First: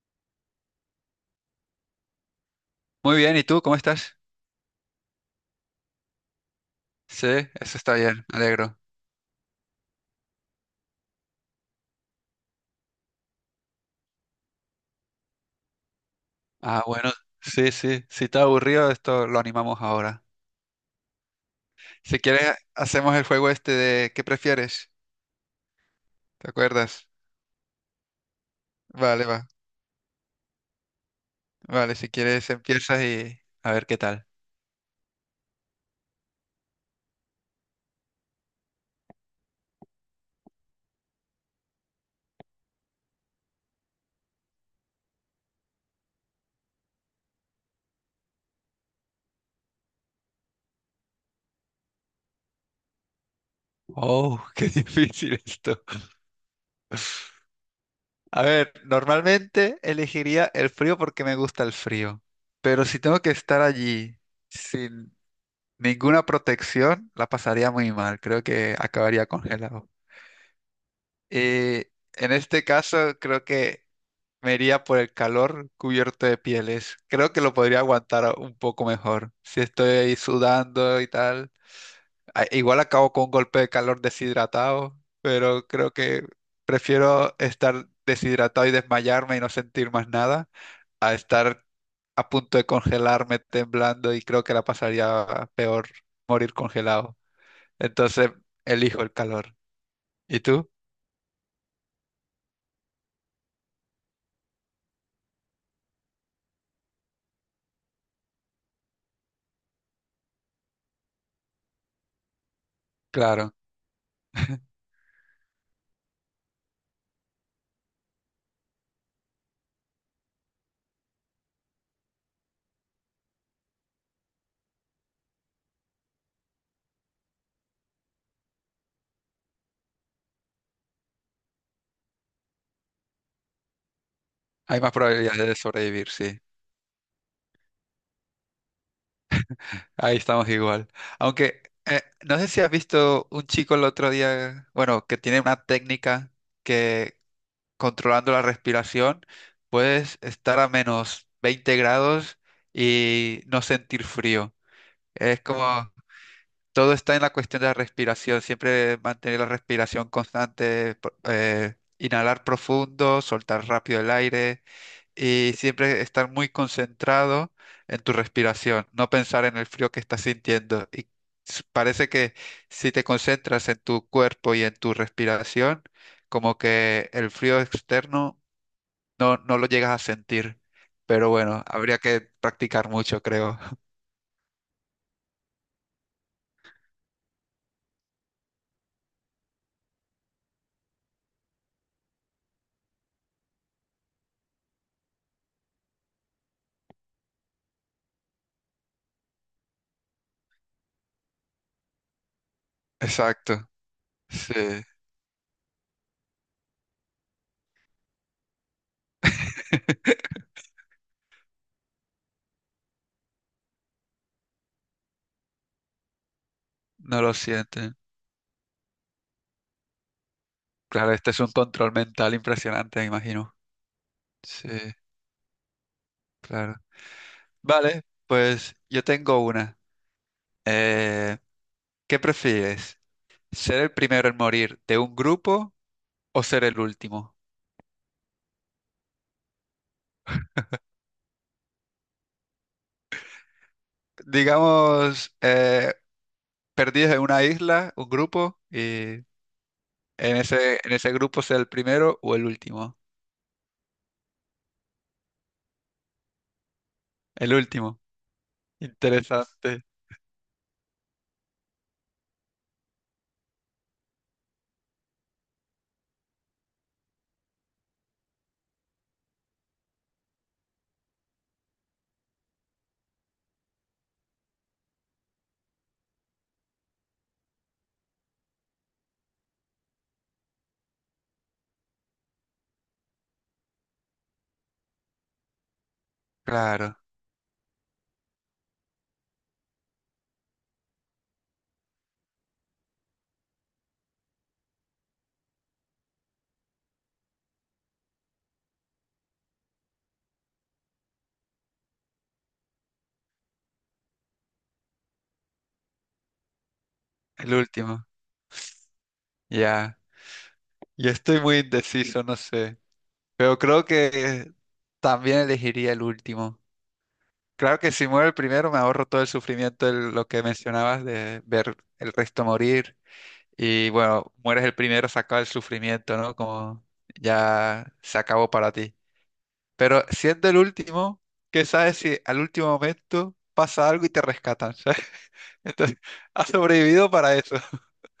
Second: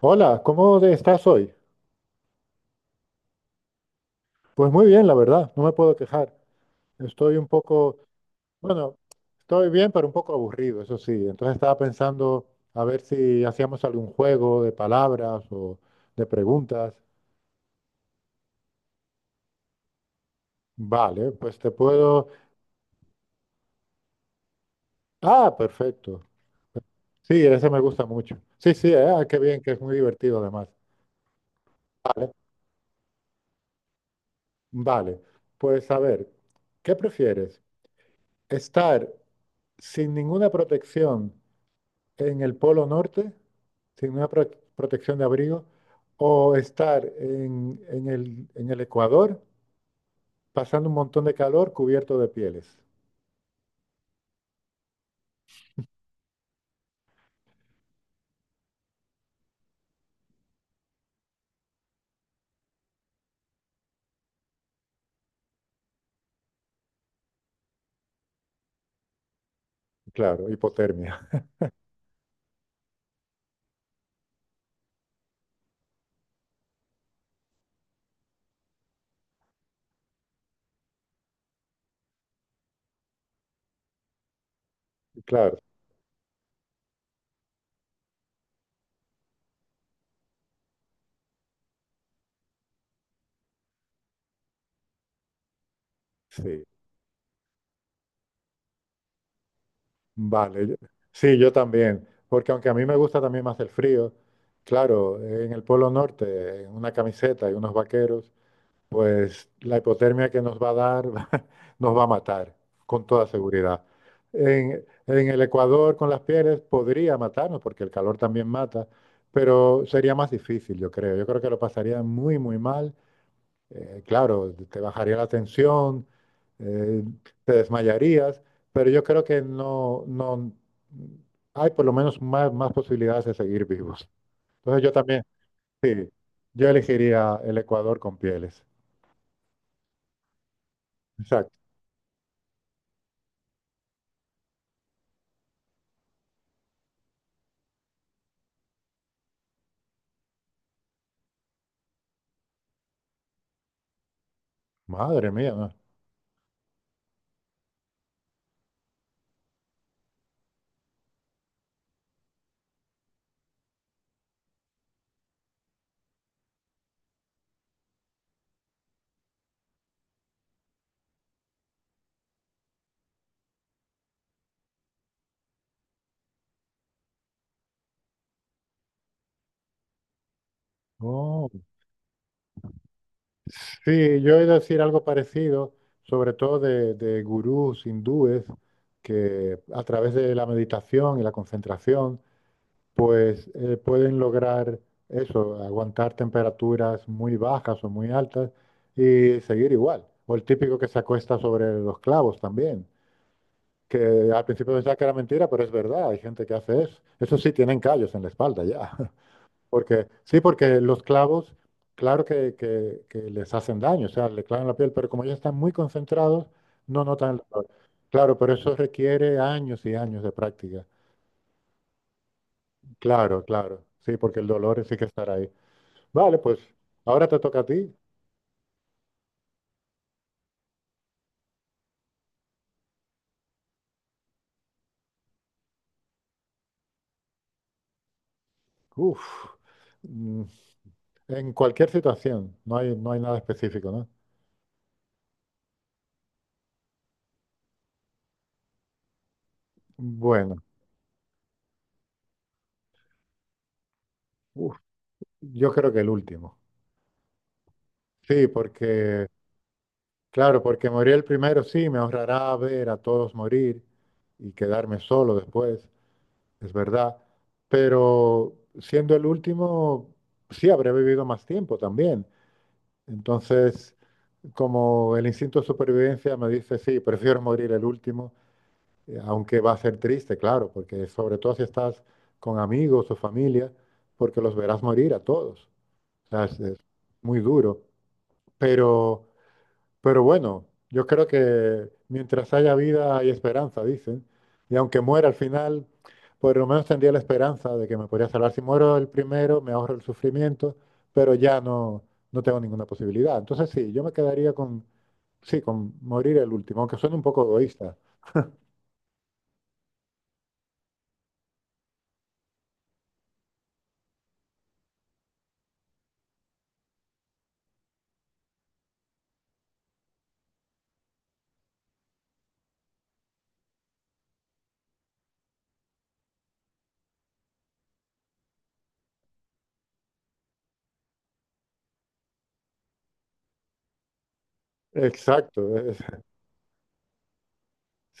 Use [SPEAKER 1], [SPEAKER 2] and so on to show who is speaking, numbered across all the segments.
[SPEAKER 1] Hola, ¿cómo estás hoy?
[SPEAKER 2] Muy bien, ¿y tú cómo estás?
[SPEAKER 1] Pues muy bien, la verdad, no me puedo quejar.
[SPEAKER 2] Sí,
[SPEAKER 1] Estoy un
[SPEAKER 2] eso está
[SPEAKER 1] poco,
[SPEAKER 2] bien, me alegro.
[SPEAKER 1] bueno, estoy bien, pero un poco aburrido, eso sí. Entonces estaba pensando a ver si hacíamos algún juego de palabras o de
[SPEAKER 2] Ah,
[SPEAKER 1] preguntas.
[SPEAKER 2] bueno, sí, sí, si está aburrido, esto lo animamos ahora.
[SPEAKER 1] Vale, pues te
[SPEAKER 2] Si
[SPEAKER 1] puedo...
[SPEAKER 2] quieres, hacemos el juego este de ¿qué prefieres?
[SPEAKER 1] Ah, perfecto.
[SPEAKER 2] ¿Te acuerdas?
[SPEAKER 1] Sí, ese me gusta mucho. Sí, sí,
[SPEAKER 2] Vale,
[SPEAKER 1] qué
[SPEAKER 2] va.
[SPEAKER 1] bien, que es muy divertido además.
[SPEAKER 2] Vale, si quieres empiezas y a ver qué tal.
[SPEAKER 1] Vale, pues a ver, ¿qué prefieres? ¿Estar sin ninguna protección en el Polo Norte sin una protección de abrigo o estar en el Ecuador pasando un montón de calor cubierto de pieles?
[SPEAKER 2] Oh, qué difícil esto. A ver, normalmente elegiría el frío porque me gusta el frío, pero si tengo que estar allí sin ninguna protección, la pasaría muy mal. Creo que acabaría congelado.
[SPEAKER 1] Claro, hipotermia.
[SPEAKER 2] Y en este caso creo que me iría por el calor cubierto de pieles. Creo que lo podría aguantar un poco mejor. Si estoy ahí sudando y tal. Igual acabo con un golpe de calor deshidratado,
[SPEAKER 1] Claro,
[SPEAKER 2] pero creo que prefiero estar deshidratado y desmayarme y no sentir más nada a estar a punto de congelarme temblando y creo que la pasaría peor morir
[SPEAKER 1] sí.
[SPEAKER 2] congelado. Entonces elijo el calor. ¿Y
[SPEAKER 1] Vale.
[SPEAKER 2] tú?
[SPEAKER 1] Sí, yo también. Porque aunque a mí me gusta también más el frío, claro, en el Polo Norte, en una camiseta y unos vaqueros, pues la hipotermia que nos va a dar nos va a matar, con toda
[SPEAKER 2] Claro.
[SPEAKER 1] seguridad. En el Ecuador con las pieles podría matarnos, porque el calor también mata, pero sería más difícil, yo creo. Yo creo que lo pasaría muy, muy mal. Claro, te bajaría la tensión, eh, te desmayarías, pero yo creo que no hay por lo menos más posibilidades de seguir vivos.
[SPEAKER 2] Hay
[SPEAKER 1] Entonces yo
[SPEAKER 2] más
[SPEAKER 1] también,
[SPEAKER 2] probabilidades de sobrevivir,
[SPEAKER 1] sí,
[SPEAKER 2] sí.
[SPEAKER 1] yo elegiría el Ecuador con pieles.
[SPEAKER 2] Ahí estamos igual.
[SPEAKER 1] Exacto.
[SPEAKER 2] Aunque no sé si has visto un chico el otro día, bueno, que tiene una técnica que controlando la respiración puedes estar a -20 grados y no sentir frío.
[SPEAKER 1] Madre
[SPEAKER 2] Es
[SPEAKER 1] mía.
[SPEAKER 2] como todo está en la cuestión de la respiración, siempre mantener la respiración constante, inhalar profundo, soltar rápido el aire y siempre estar muy concentrado en tu respiración, no pensar en el frío que estás sintiendo. Y parece que si te concentras en tu cuerpo y en tu respiración, como que el frío externo no lo llegas a sentir. Pero
[SPEAKER 1] Oh.
[SPEAKER 2] bueno, habría que practicar mucho, creo.
[SPEAKER 1] Sí, yo he de decir algo parecido, sobre todo de gurús hindúes que a través de la meditación y la concentración, pues pueden lograr eso, aguantar temperaturas muy bajas o muy altas y seguir igual. O el típico que se acuesta sobre los clavos también,
[SPEAKER 2] Exacto.
[SPEAKER 1] que al
[SPEAKER 2] Sí,
[SPEAKER 1] principio pensaba que era mentira, pero es verdad, hay gente que hace eso. Eso sí, tienen callos en la espalda ya. Porque, sí, porque los clavos, claro que les hacen daño, o sea, le clavan la piel, pero como ellos están muy concentrados, no
[SPEAKER 2] no lo
[SPEAKER 1] notan el dolor.
[SPEAKER 2] sienten.
[SPEAKER 1] Claro, pero eso requiere años y años de práctica.
[SPEAKER 2] Claro, este es un control mental impresionante, me
[SPEAKER 1] Claro,
[SPEAKER 2] imagino.
[SPEAKER 1] claro, sí, porque el
[SPEAKER 2] Sí,
[SPEAKER 1] dolor sí que estará ahí. Vale, pues
[SPEAKER 2] claro.
[SPEAKER 1] ahora te toca a ti.
[SPEAKER 2] Vale, pues yo tengo una. Eh, ¿Qué prefieres? ¿Ser el primero en morir de un grupo o ser el último?
[SPEAKER 1] Uf, mm, en cualquier situación, no hay nada específico, ¿no?
[SPEAKER 2] Digamos, perdidos en una isla, un grupo, y en
[SPEAKER 1] Bueno,
[SPEAKER 2] ese, en ese grupo ser el primero o el último.
[SPEAKER 1] uf, yo creo que el último.
[SPEAKER 2] El último.
[SPEAKER 1] Sí, porque
[SPEAKER 2] Interesante.
[SPEAKER 1] claro, porque morir el primero sí me ahorrará ver a todos morir y quedarme solo después, es verdad. Pero siendo el último, sí habré vivido más tiempo también. Entonces, como el instinto de supervivencia me dice, sí, prefiero morir el último, aunque va a ser triste, claro, porque sobre todo si estás con amigos o familia, porque los verás morir a todos. O sea, es
[SPEAKER 2] Claro,
[SPEAKER 1] muy duro. Pero. Pero bueno, yo creo que mientras haya vida hay esperanza, dicen. Y aunque muera al final, por lo menos tendría la esperanza de que me podría salvar. Si muero el primero, me ahorro el sufrimiento, pero no tengo ninguna posibilidad. Entonces sí, yo me quedaría con, sí, con morir el último, aunque suene un poco
[SPEAKER 2] el
[SPEAKER 1] egoísta.
[SPEAKER 2] último. Ya. Yo estoy muy indeciso, no sé. Pero creo que también elegiría el último. Claro que si muero el primero me ahorro todo el sufrimiento de lo que mencionabas de ver el resto morir. Y bueno, mueres el primero, se acaba el sufrimiento, ¿no? Como ya se acabó para ti. Pero siendo el último, ¿qué sabes si al último momento pasa algo y te rescatan? ¿Sabes?
[SPEAKER 1] Exacto,
[SPEAKER 2] Entonces, has sobrevivido para eso,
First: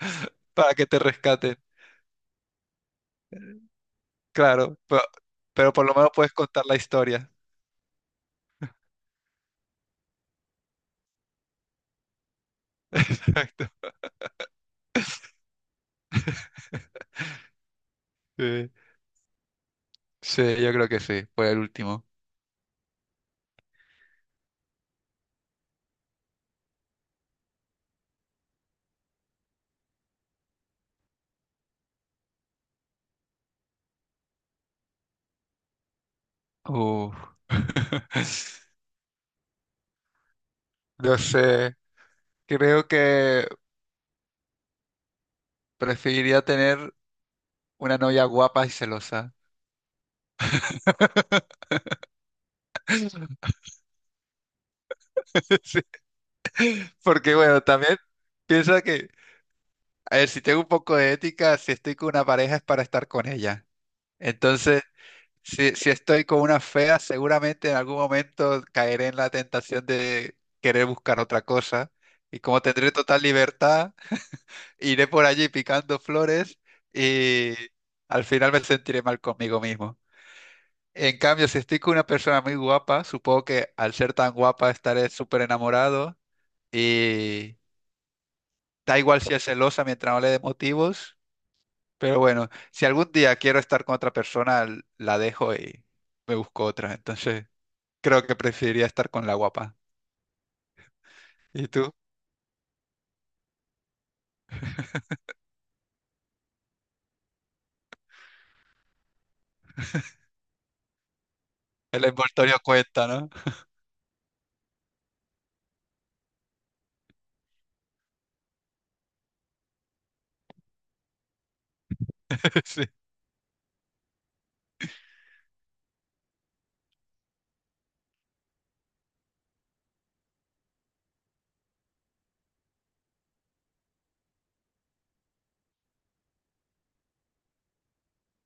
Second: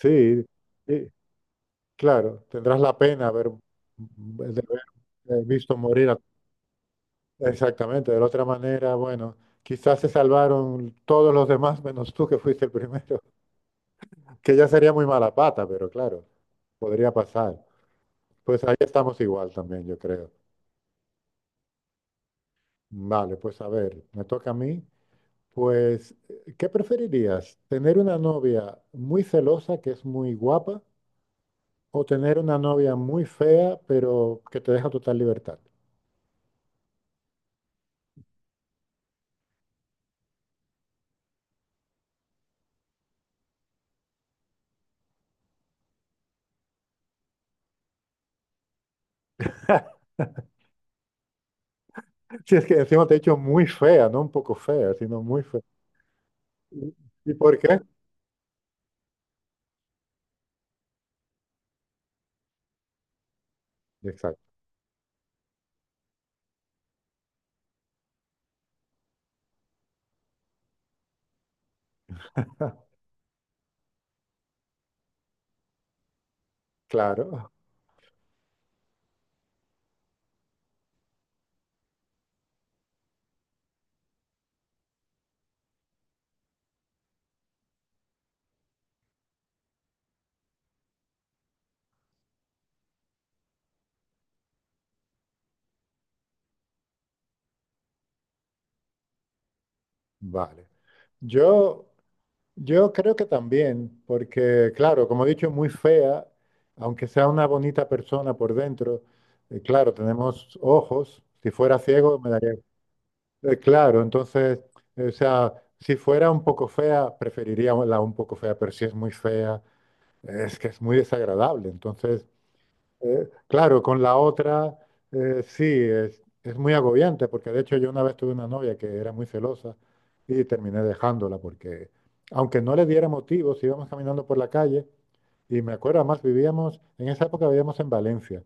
[SPEAKER 2] para que te
[SPEAKER 1] sí,
[SPEAKER 2] rescaten.
[SPEAKER 1] claro, tendrás la pena de
[SPEAKER 2] Claro,
[SPEAKER 1] haber
[SPEAKER 2] pero
[SPEAKER 1] visto
[SPEAKER 2] por lo
[SPEAKER 1] morir.
[SPEAKER 2] menos puedes contar la historia.
[SPEAKER 1] Exactamente, de la otra manera, bueno, quizás se salvaron todos los demás menos tú que fuiste el primero,
[SPEAKER 2] Exacto.
[SPEAKER 1] que ya sería muy mala pata, pero claro, podría pasar. Pues
[SPEAKER 2] Sí,
[SPEAKER 1] ahí estamos igual también, yo creo.
[SPEAKER 2] sí, yo creo que sí, fue el último.
[SPEAKER 1] Vale, pues a ver, me toca a mí. Pues, ¿qué preferirías? ¿Tener una novia muy celosa que es muy guapa o tener una novia muy fea pero que te deja total libertad?
[SPEAKER 2] Uf. No sé, creo que preferiría tener una novia guapa y celosa.
[SPEAKER 1] Si es que encima te he dicho muy fea, no un poco fea, sino muy fea.
[SPEAKER 2] Sí,
[SPEAKER 1] ¿Y y
[SPEAKER 2] porque
[SPEAKER 1] por
[SPEAKER 2] bueno,
[SPEAKER 1] qué?
[SPEAKER 2] también piensa que, a ver, si tengo un poco de ética, si estoy con una pareja es para estar con ella.
[SPEAKER 1] Exacto.
[SPEAKER 2] Entonces, si estoy con una fea, seguramente en algún momento caeré en la tentación de querer buscar otra cosa. Y como tendré total libertad, iré por allí picando flores
[SPEAKER 1] Claro,
[SPEAKER 2] y al final me sentiré mal conmigo mismo. En cambio, si estoy con una persona muy guapa, supongo que al ser tan guapa estaré súper enamorado. Da igual si es celosa mientras no le dé motivos, pero bueno, si algún día quiero estar con otra persona, la dejo y me busco otra. Entonces, creo que preferiría estar con la guapa.
[SPEAKER 1] vale.
[SPEAKER 2] ¿Y
[SPEAKER 1] Yo,
[SPEAKER 2] tú?
[SPEAKER 1] yo creo que también, porque claro, como he dicho, muy fea, aunque sea una bonita persona por dentro, claro, tenemos ojos, si fuera
[SPEAKER 2] El
[SPEAKER 1] ciego me daría...
[SPEAKER 2] envoltorio cuenta, ¿no?
[SPEAKER 1] claro, entonces, o sea, si fuera un poco fea, preferiría la un poco fea, pero si es muy fea, es que es muy desagradable, entonces.
[SPEAKER 2] Sí.
[SPEAKER 1] Claro, con la otra, sí, es muy agobiante, porque de hecho yo una vez tuve una novia que era muy celosa y terminé dejándola, porque aunque no le diera motivos, íbamos caminando por la calle y me acuerdo, además vivíamos, en esa época vivíamos en Valencia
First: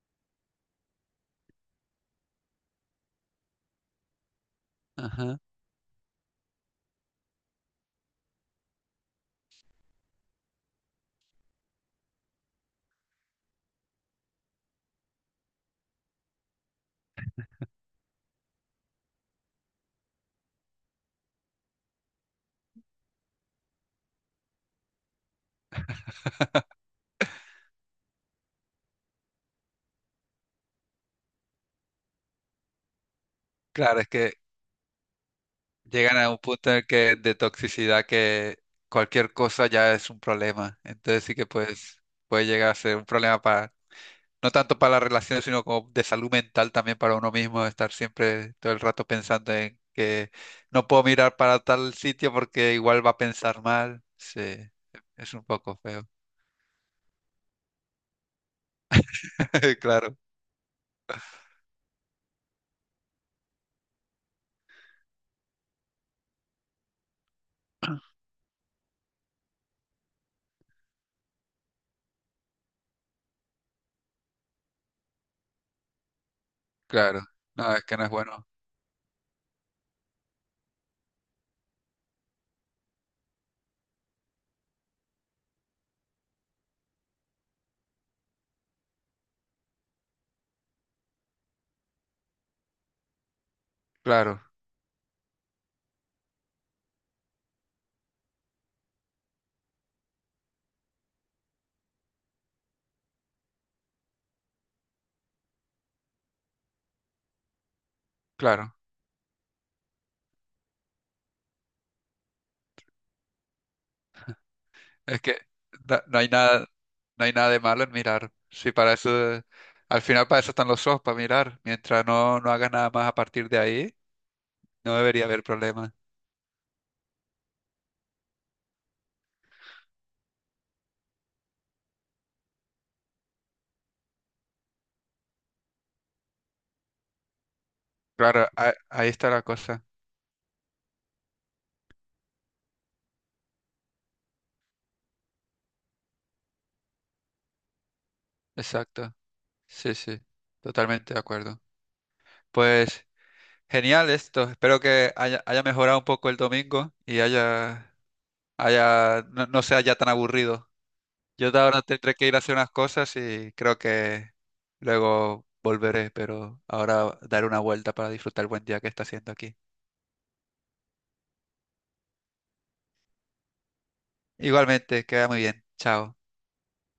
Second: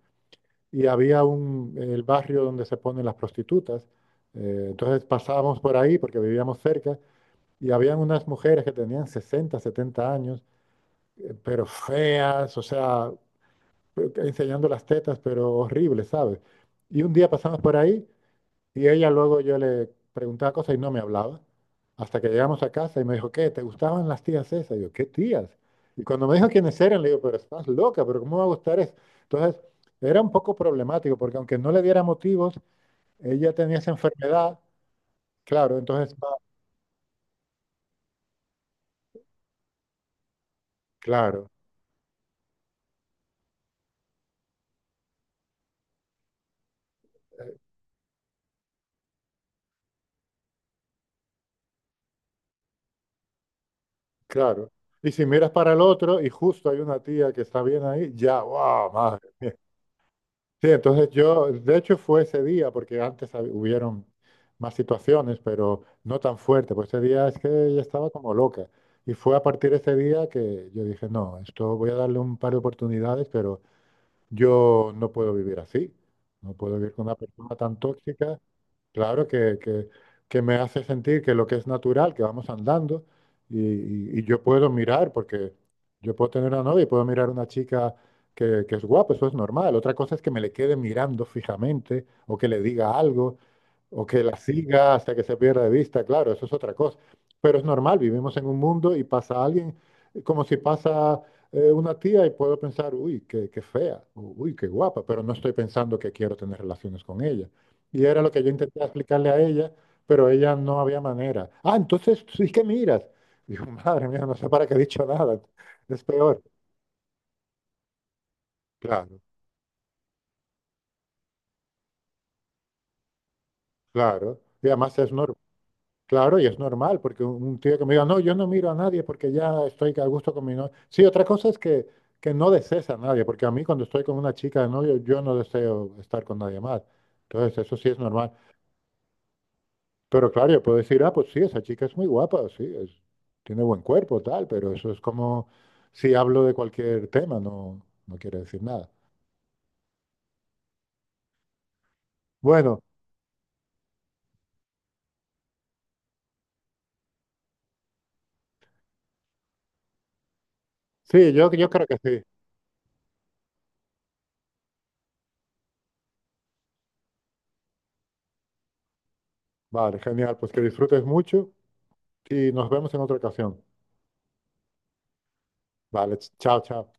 [SPEAKER 1] y había el barrio donde se ponen las prostitutas, entonces
[SPEAKER 2] Ajá.
[SPEAKER 1] pasábamos por ahí porque vivíamos cerca y habían unas mujeres que tenían 60 70 años, pero feas, o sea, enseñando las tetas, pero horrible, ¿sabes? Y un día pasamos por ahí y ella luego yo le preguntaba cosas y no me hablaba. Hasta que llegamos a casa y me dijo, ¿qué? ¿Te gustaban las tías esas? Y yo, ¿qué tías? Y cuando me dijo quiénes eran, le digo, pero estás loca, pero ¿cómo me va a gustar eso? Entonces, era un poco problemático porque aunque no le diera motivos, ella tenía esa
[SPEAKER 2] Claro, es que
[SPEAKER 1] enfermedad, claro, entonces,
[SPEAKER 2] llegan a un punto en el que de toxicidad que cualquier cosa ya es un problema. Entonces sí que
[SPEAKER 1] claro,
[SPEAKER 2] pues puede llegar a ser un problema para. No tanto para las relaciones, sino como de salud mental también para uno mismo, estar siempre todo el rato pensando en que no puedo mirar para tal sitio porque igual va a pensar mal. Sí,
[SPEAKER 1] claro. Y si
[SPEAKER 2] es un
[SPEAKER 1] miras para
[SPEAKER 2] poco
[SPEAKER 1] el
[SPEAKER 2] feo.
[SPEAKER 1] otro y justo hay una tía que está bien ahí, ya, wow.
[SPEAKER 2] Claro,
[SPEAKER 1] Sí, entonces yo, de hecho fue ese día, porque antes hubieron más situaciones, pero no tan fuerte, pues ese día es que ella estaba como loca. Y fue a partir de ese día que yo dije, no, esto voy a darle un par de oportunidades, pero yo no puedo vivir así. No puedo vivir con una
[SPEAKER 2] claro.
[SPEAKER 1] persona
[SPEAKER 2] No,
[SPEAKER 1] tan
[SPEAKER 2] es que no es
[SPEAKER 1] tóxica.
[SPEAKER 2] bueno.
[SPEAKER 1] Claro que me hace sentir que lo que es natural, que vamos andando y yo puedo mirar, porque yo puedo tener una novia y puedo mirar a una chica que es guapa, eso es normal. Otra cosa es que me le quede mirando fijamente o que le diga algo, o que la
[SPEAKER 2] Claro,
[SPEAKER 1] siga hasta que se pierda de vista, claro, eso es otra cosa. Pero es normal, vivimos en un mundo y pasa alguien, como si pasa una tía y puedo pensar, uy, qué fea, uy, qué guapa, pero no estoy pensando que quiero tener relaciones con ella. Y era lo que yo
[SPEAKER 2] claro.
[SPEAKER 1] intenté explicarle a ella, pero ella no había manera. Ah, entonces sí que miras. Digo, madre mía, no sé para qué he dicho
[SPEAKER 2] Es que
[SPEAKER 1] nada, es
[SPEAKER 2] no hay
[SPEAKER 1] peor.
[SPEAKER 2] nada, no hay nada de malo en mirar. Sí, para
[SPEAKER 1] Claro,
[SPEAKER 2] eso, eh, al final para eso están los ojos, para mirar. Mientras no hagas nada más a partir de ahí,
[SPEAKER 1] claro. Y
[SPEAKER 2] no
[SPEAKER 1] además es
[SPEAKER 2] debería
[SPEAKER 1] normal.
[SPEAKER 2] haber problema.
[SPEAKER 1] Claro, y es normal, porque un tío que me diga, no, yo no miro a nadie porque ya estoy a gusto con mi novia. Sí, otra cosa es que no desees a nadie, porque a mí cuando estoy con una chica de novio, yo no deseo estar con nadie más. Entonces, eso sí es normal.
[SPEAKER 2] Claro, ahí está la cosa.
[SPEAKER 1] Pero claro, yo puedo decir, ah, pues sí, esa chica es muy guapa, sí, es, tiene buen cuerpo, tal, pero eso es como si hablo de cualquier tema, no, no quiere decir nada.
[SPEAKER 2] Exacto. Sí, sí, totalmente de acuerdo.
[SPEAKER 1] Bueno,
[SPEAKER 2] Pues genial esto. Espero que haya, haya mejorado un poco el domingo y haya, haya, no, no sea ya tan aburrido.
[SPEAKER 1] sí,
[SPEAKER 2] Yo
[SPEAKER 1] yo,
[SPEAKER 2] de
[SPEAKER 1] yo
[SPEAKER 2] ahora
[SPEAKER 1] creo que
[SPEAKER 2] tendré
[SPEAKER 1] sí.
[SPEAKER 2] que ir a hacer unas cosas y creo que luego volveré, pero ahora daré una vuelta para disfrutar el buen día que está haciendo aquí.
[SPEAKER 1] Vale, genial, pues que disfrutes mucho y nos vemos en otra ocasión.
[SPEAKER 2] Igualmente, queda muy bien.
[SPEAKER 1] Vale,
[SPEAKER 2] Chao.
[SPEAKER 1] chao, chao.